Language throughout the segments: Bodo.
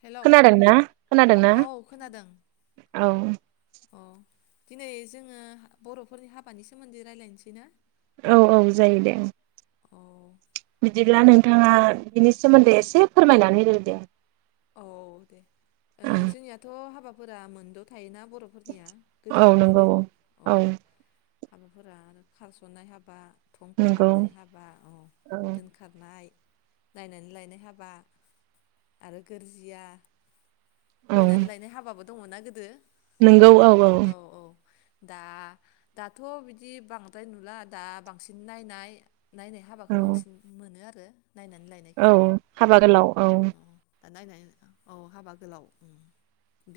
हेलौ खोनादोंना खोनादोंना? औ खोनादों औ औ दिनै जोङो बर'फोरनि हाबानि सोमोन्दै रायज्लायनोसै ना? औ औ जायो दे। औ बिदिब्ला नोंथाङा बिनि सोमोन्दै एसे फोरमायनानै होदो दे। औ ओ जोंनियाथ' हाबा फोरा मोनद' थायोना? बर'फोरनिया औ नंगौ गोदोनिफ्रायनो औ। हाबाफोरा आरो खारस'ननाय हाबा। थंखा नंगौ हाबनाय हाबा औ दोनखारनाय नायनानै लायनाय हाबा आरो गोरजिया बोनानै लायनाय हाबाबो दंङ ना गोदो नोंगौ औ औ। दा दाथ बिदि बांद्राय नुला दा बांसिन नायनाय नायनाय हाबाखौ औ बांसिन मोनो आरो बे औ हाबा गोलाव औ दा नायनाय औ हाबा गोलाव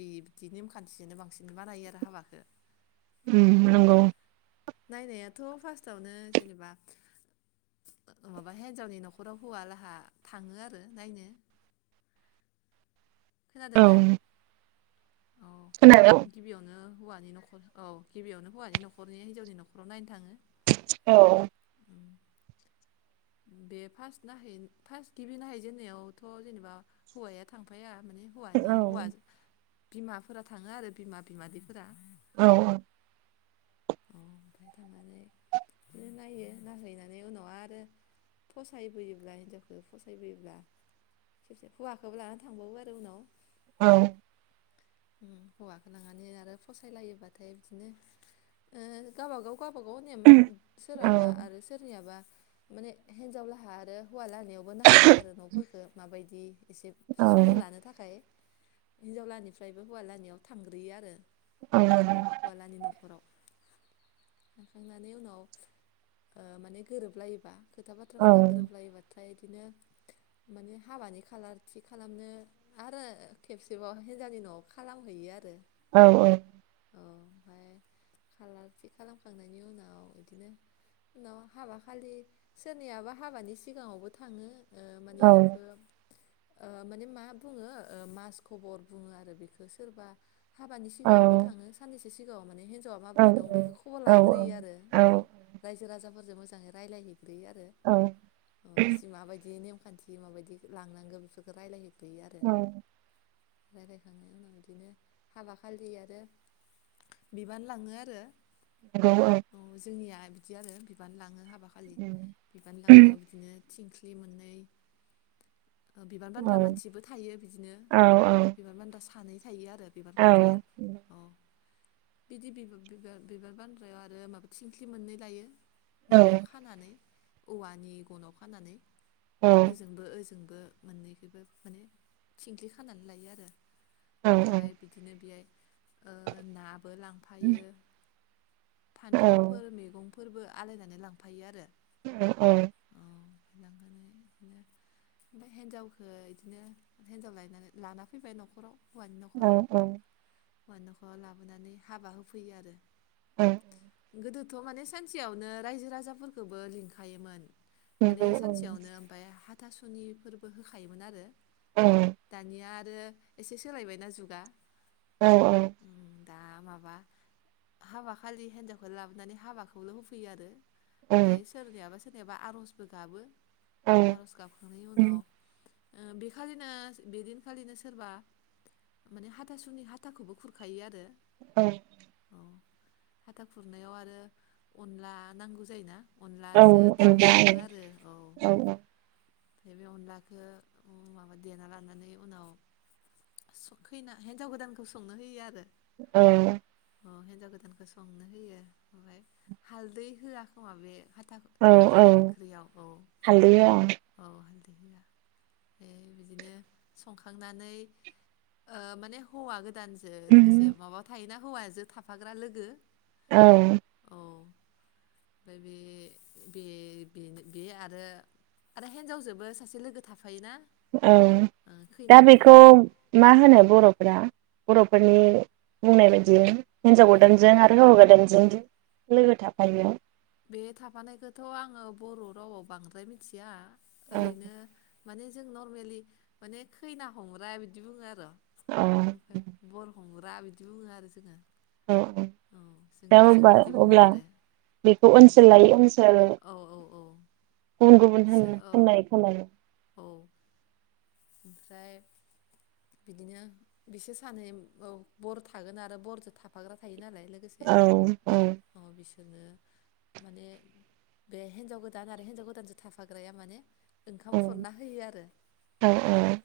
बिदि नेमखान्थिजोंनो बांसिन बानायो आरो हाबाखौ। उम नंगौ। नायनायाथ फार्स्टआवनो जेनेबा माबा हिनजावनि नखराव हौवालाहा थाङो आरो नायनो खोनादों औौ ना? औ खोनादों गिबियावनो हौवानि नखर औ गिबियावनो हौवानि नखरनि हिन्जावनि नखराव नायनो थाङो औ बे फार्स्ट फार्स्ट गिबि नाहैजेनन्नायावथ जेनेबा हौवाया थांफाया। माने औ हौवानि हौवा। बिमाफोरा थाङो आरो बिमा बिमादैफोरा औ -औ अ ओमफ्राय थांनानै बिदिनो नायो नाहैनानै उनाव आरो फसायबोयोब्ला हिनजावखौ फसायबोयोब्ला खेबसे हौवाखौबो लानानै थांबावो आरो उनाव औ हौवाखौ लांनानै आरो फसायलायोबाथाय बिदिनो ओ गावबा गाव गावबागाव नेम औ सोरहाबा आरो सोरनियाबा माने हिन्जाव लाहा आरो। हौवा लाहानियावबो नायाहैयो आरो नफोरखौ माबायदि बे एसे औ सुलु लानो थाखाय हिनजावलानिफ्रायबो हौवालानियाव थांग्रोयो आरो। औ हौवालानि न'खराव थांखांनानै उनाव माने ओ गोरोबलायोबा खोथा बाथ्राफोरा गोरोबलायोबथाय'। ओमफ्राय बिदिनो माने हाबानि खालार थि खालामनो आरो खेबसेबाव हिनजावनि नआव खालामहैयो आरो औ औ औ ओमफाय खालार थि खालामखांनायनि उनाव बिदिनो उनाव हाबा खालि सोरनियाबा हाबानि सिगाङावबो थाङो। माने बेखौ माने मा बुङो मास खबर बुङो आरो बेखौ सोरबा हाबानि सिगाङावबो थाङो साननैसो सिगाङाव माने हिनजाव बोरै दं बेखौ खबर लाहैग्रोयो आरो औ रायजो राजाफोर [unintelligible] मोजाङै रायज्लाय है ग्रोयो आरो औ सिमा बायदि नेम खान्थि माबायदि लांनांगौ बेफोरखौ रायज्लायहै। बै आरो। औ रायज्लायखांनायनि उनाव बिदिनो हाबा खालि आरो बिबान लां [inaudible] औ जोंनिया बिदि आरो बिबान लाङो हाब खालि उम बिबान लांनायाव बिदिनो थिंख्लि मोननै। बिबान औ बान्द्रा मानसिबो थायो बिदिनो औ बिबान बान्द्रा सानै थायो आरो औ बिबान [unintelligible] औ बिदि बिब बिबान बिबान बान्द्रायाव आरो माबा थिंख्लि मोननै लायो। औ माबायाव खानानै औवानि गनाव खानानै औ ओजोंबो ओज जोंबो मोननैखोबो माने थिंख्लि खानानै लायो आरो। औ ओमफ्राय बिदिनो बेहाय ओ नाबो लांफायो नंगौ औ फान्थावफोर मैगं फोरबो आलायनानै लांफायो आरो। औ औ। [unintelligible] बिदिनो ओमफ्राय हिनजावखौ बिदिनो हिनजाव लायनानै लाना फैबाय आरो नखराव हौवानि नखराव औ औ हौवानि नखराव लाबोनानै हाबा होफैयो आरो। औ गोदोथ माने सानसेयावनो रायजो राजाफोरखौबो लिंखायोमोन। माने अनला सानसेयावनो ओमफ्राय हा हाथासुनि फोरबो होखायोमोन आरो औ दानिया एसे सोलायबायना जुगा। औ औ उम, दा माबा हाबाखालि हेनजावखोल लाबोनानै हाबाखौल होफैयोआरो। फाय सोरनियाबा सो सोरनियाबा आरजबो गाबो आरज गाबखांनायनि उनाव ओ बेखालिनो बेदिनखालिनो सोरबा माने हाथासुनि हाथाखोबो खुरखायो आरो ओं हाथाखुरनायाव आरो अनला नांगौ जायोना? अनलाजो दाउ सङोआरो औ। ओमफाय बे अनलाखो उह माबा देनालानानै उनाव स खैना हेन्जावगोदानखो संनो होयो आरो। अ अह हेनजावगोदानखो संनोहोयो ओमफाय हालदै होआखोमा बे [unintelligible] खाम औ खुरनाय औ ओंख्रियाव औ हालदै औ औ हालद [unintelligible] बिदिनो संखांनानै ओह माने हौवा गोद गोदानजों लोगोसे माबावथायोना हौवाजो थाफाग्रा लोगो औ औ। फाय बे-बे बेन बे आरो हेनजावजोबो सासेलोगो थाफा औ दाबेखौ हमग्रा माहोनो बर'फोरा। बर'फोरनि बुंनायबायदि हेनजावगोदानजों आरो हौवागोदानजों लोगोथाफायो। बे थाफानायखोथ आङो बर' रावाव बांद्रायमिथिआ। औ ओरैनो मानेजों नरमेलि माने खैनाहमग्रा बिदिबुङोआर। औ ओमफाय [unintelligible] बा बिदिबुङोआरो जोंङो। औ जोंनिथिं बिदिबुङोआरो। खौ ओनसोल लायै ओनसोल गुबुन गुबुन होनो सो औ होन्नाय खोनायो। औ ओमफ्राय बिदिनो बिसोर सानै औ बर थागोन आरो बरदो थाफाग्रा थोयोनालाय। औ औ। दोङो माने बे हेनजावगोदान आरो हेनजावगोदानजो थाफाग्राया माने ओंखाम औ खुरनाहोयोआरो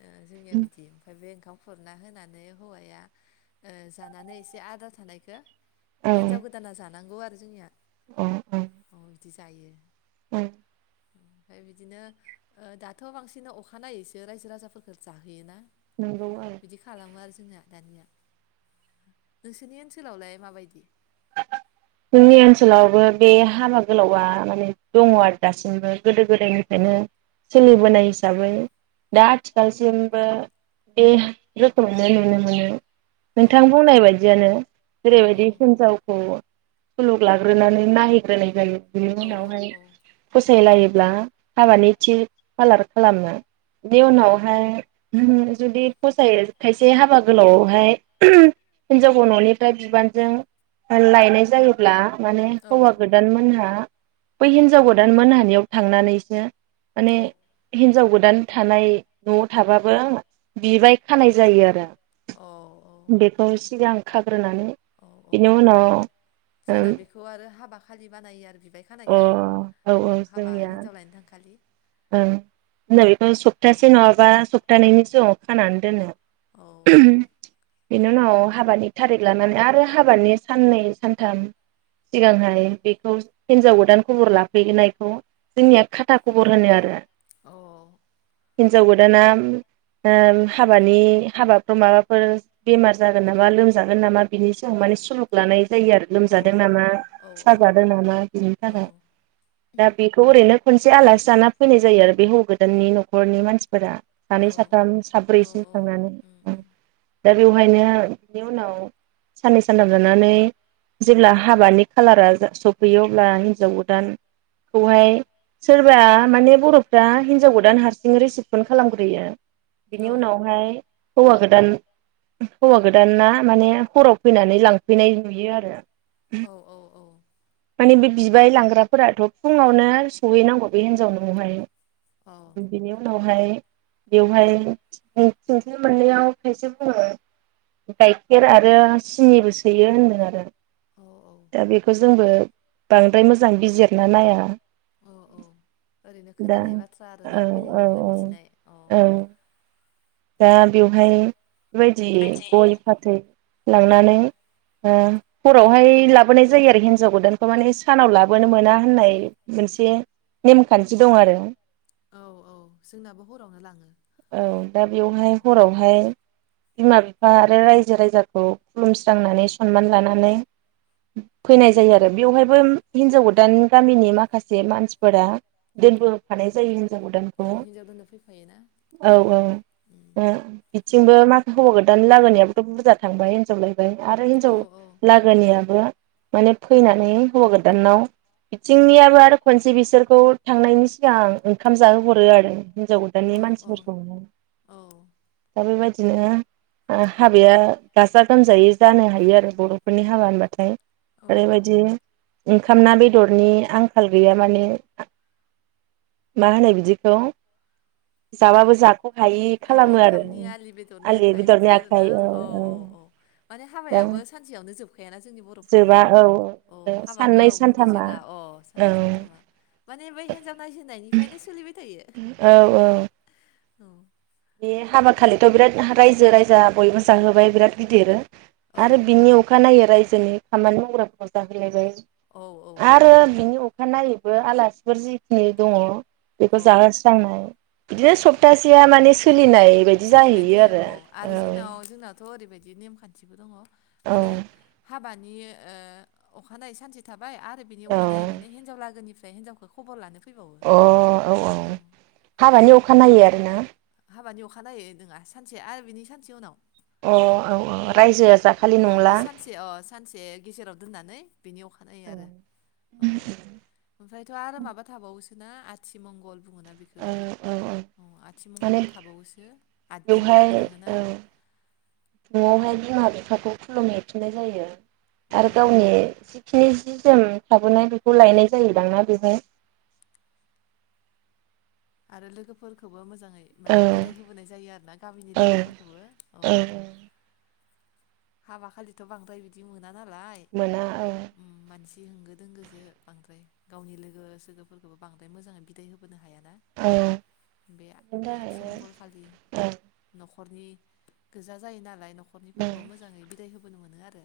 ओह जोंनियाबिदि ओमफाय बे ओखाम खुरनाहोनानै हौवाया ओह जानानै एसे आदरा थानायखो औ हेन्जाव गोदाना जान नांगौआरो जोंनिया। औ दि जायो। उम ओमफाय बिदिनो ओ दाथ' बांसिन अखानायैसो रायजो राजाफोरखौ जाहोयोना? नंगौ औ बिदि खालामो आरोखि जोंना दानिया नोंसोरनि ओनसोलावलाय माबायदि? जोंनि ओनसोलावबो बे हाबा गोलावआ माने दङ आरो दासिमबो गोदो गोदायनिफ्रायनो सोलिबोनाय हिसाबै दा आथिखालसिमबो बे गोथौनो नुनो मोनो। औ नोंथां बुंनाय बायदियानो औ औ जेरैबायदि हिनजाव सुलुग लाग्रोनानै नायहैग्रोनाय जायो। बिनि औ उनावहाय औ फसाय लायो ब्ला हाबानि थि खालार खालामो बेनि उनावहाय जुदि फसाय खायसे हाबा गोलावआवहाय हिनजावखौ न'निफ्राय बिबानजों लायनाय जायोब्ला माने औ हौवा गोदान मोनहा बै हिनजाव गोदान मोनहानियाव थांनानैसो माने औ हिनजाव गो दान थानाय न'आव थाबाबो बिबाय खानाय जायो आरो औ बेखौ सिगां खाग्रोनानै औ औ बिनि उनाव ओ फालि बानायो आर बिबाय खानायखो औ हाबा हिनजाव लायनो थांखालि ओं जोंना बेखौ सप्तासे नङाबा सप्तानैनि सिगाङाव खानानै दोनो औ बेनि उनाव हाबानि थारिख लानानै आरो हाबानि साननै सानथाम सिगांहाय बेखौ हिनजाव गोदान खबर लाफैनायखौ जोंनिया खाथा खबर [unintelligible] आरो औ हिनजाव गोदाना ओ हाबानि हाबाफोराव माबाफोर बेमार जागोन नामा लोमजागोन नामा बिनि सायाव माने सुलुग लानाय जायो आरो औ लोमजादों नामा औ औ साजादों नामा बिनि औ थाखाय दा बेखौ ओरैनो [unintelligible] जे आलासि जाना फैनाय जायो आरो बे हौवा गोदाननि न'खरनि मानसिफोरा औ सानै साथाम साब्रैसिम थांनानै उम दा बेवहायनो बिनि उनाव साननै सानथाम थानानै जेब्ला हाबानि खालारा सफैयो अब्ला हिनजाव गोदानखौहाय सोर [unintelligible] माने बर'फ्रा हिनजाव गोदान हारसिङै रिसिपसन खालामग्रोयो औ बिनि उनावहाय हौवा गोदान हौवा गोदाना माने हराव फैनानै लांफैनाय नुयो आरो उम औ मानि बे बिबाय लांग्राफोराथ' फुङावनो सहैनांगौ बे हिन्जाव नाव हाय औ बिनि उनाव। ओमहाय बेवहाय थिं-थिंख्लि मोननैयाव खायसे बुङो गाइखेर आरो सिनिबो सोयो होनदों आरो औ दा बेखौ जों जोंबो बांद्राय मोजां बिजिरना नाया। ओरैनो दा खोनानाय बाथ्रा आरो ना औ औ बेलेगनिफ्राय औ मिथिनाय अ औ दा बेवहाय बेबायदि गय, फाथै लांनानै ओ हरावहाय लाबोनाय जायो आरो हिनजाव गोदानखौ माने सानाव लाबोनो मोना होननाय मोनसे नेमखान्थि दं आरो। औ औ जोंनाबो हरावनो लाङो। औ दा बेवहाय हरावहाय बिमा बिफा आरो रायजो राजाखौ खुलुमस्रांनानै सनमान लानानै फैनाय जायो आरो बेवहायबो हिनजाव गोदान गामिनि माखासे मानसिफोरा दोनबोफानाय जायो हिनजाव गोदानखौ औ हिनजाव दोननो फैफायो ना। औ औ ओ बिथिंबो मा हौवा गोदानै लाबोनायाबोथ' बुरजा थांबाय। [unintelligible] आरो हिनजाव औ औ लागोनियाबो माने फैनानै हौवा गोदानाव बिथिंनियाबो आरो खनसे बिसोरखौ थांनायनि सिगां ओंखाम जाहोहरो आरो। हिन्जाव गोदानानि औ मानसि औ। दाबो बे बायदिनो ओ हाबाया गाजा गोमजायै जानो हायो आरो बर'फोरनि हाबा होनबाथाय औ औ ओरैबायदि ओंखाम ना बेदरनि आंखाल गैया माने मा होनो बिदिखौ जाबाबो जाग अ' ओंखामनि आलि बेदरनि आलि आखाइ बेदरनि बिदि आरो आखाइ ना औ औ औ माने दा हाबायाबो सानसेयावनो जोबखायाना जोंनि जोबा बर'फोरनिया औ अ' हाबा साननै गोलाव बुंदो सानथामा जेला अ' औ साननै सानथामा माने बै हिन्जाव नायजेननायनिफ्रायनो सोलिबाय थायो। औ औ औ। बे हाबा खालिथ‌ बिराद रायजो राजा बयबो जाहोबाय बिराद गिदिर औ आरो बिनि अखानाय रायजोनि खामानि मावग्राफोरखौ औ औ [unintelligible] आरो बिनि अ अखानायैबो आलासिफोर जिखिनि दङ बेखौ औ जाबा स्रांनाय बिदिनो सप्तासेया माने सोलिनाय बायदि सोलिबायानो जाहैयो थायो औ आरो जोंनाव जोंनावथ ओरैबायदि बिदि नेमखान्थिबो दङ औ माने हाब हाबानि ओ अखानायै सानसे थाब बाय आरो बिनि औ अखानायै माने हिनजाव लागोनि बे हिनजवखौ खबर लानो फैबावो अ औ औ हाबानि अखानायै आरोना? बानि अखानायनायै नोंङा सानसे आरो बिनि सानसे उनाव अ औ औ रायजोआ जाखालि अ नंला माने सानसे अ सानसे गेजेराव दोननानै बेनि अखानायै औ आरो औ ओमफ्रायथ' आरो माबा थाबावोसो ना आथि मंगल बुङोना बेखौ औ आथि। माने बेवहाय औ थाङोना न'आवहाय बिमा। बिफाखौ खुलुम हैफिननाय जायो। औ आरो औ गावनि जिखिनि जि जोम थाबोनाय बेखौ लायनाय जायो दां बेवहाय? आरो लोगोफोरखौबो मोजां। औ माने बिदाय होबोनाय जायो आरोना गामिनि औ लोगोफोरखौबो औ हाबा खालिथ' बांद्राय बिदि मो नाना नालाय मोना औ मानसि बि होंगो दोंगोजोजो बांद्राय गावनि लोगो सोगोफोरखोबो बांद्राय मोजाङै बिदाय होबोनो हाया। दा औ बे बेनि थाखायनो आथिमंगल खालि नख औ उम न'खरनि गोजा जायो नालाय न' न'खरनिफोरखौबा मोज बिदाय होबोनो मोनो आरो।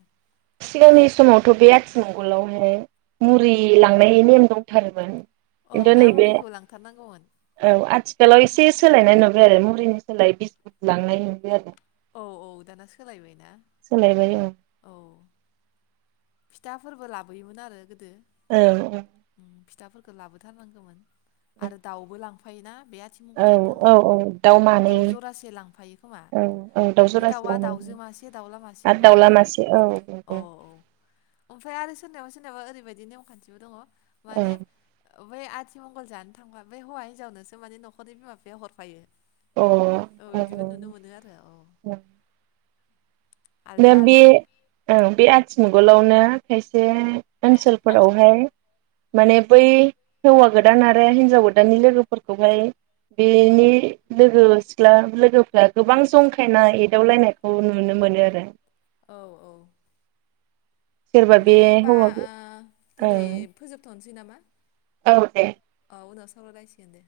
सिगांनि समावथ' बे आथिमंगलावनो मुरि लांनायनि नेम दंथारोमोन। औ खिन्थु ना नैबे मुरिखौ लांथारनांगौमोन औ आथिखालाव एसे सोलायनाय नुबाय आरो मुलिनि सोलाय बिसकुट लांनाय नुबाय आरो। औ औ दाना सोलायबायना सोलायबाय औ औ। फिथाफोरबो लाबोयोमोन आरो गो दो औ दाफोरखौ लाबोथारनांगोमोन आरो दाउबो लां फायोना बे औ आथिमंगल जानो औ थांनायाव औ मानै दाउ जरासे लांफायो खोमा औ औ दाउ बे जरासे दाउआ लांनांगौ दाउजो मासे दाउला मासे आरो खोमा दाउला ना मासे औ औ नंगौ औ ओमफ्राय आरो सोरनावबा सोरना दाबो ओरैबायदि नेमखान्थिबो दङ औ अ माने ओ बै आथिमंगल जानो थांबा बे हौवा हिनजावनोसो माने न'खरनि बिमा बिफाया हरफायो। औ इदिबो नुनो मोनो आ औ आलदा बे आलदा ओ बे आथिमंगलाव [unintelligible] खायसे ओनसोल फोरावहाय माने बै हौवा गोदान आरो हिनजाव गोदाननि लोगोफोरखौहाय बेनि लोगो सिख्ला लोगोफ्रा गोबां जंखायना एदावलायनायखौ नुनो मोनो आरो [unintelligible] औ औ सोरबा दे बे होमबा हौवा ओ दिनै ओं फोजोबथ नोसै नामा? औ दे औ उनाव सावलाय लायसिगोन दे।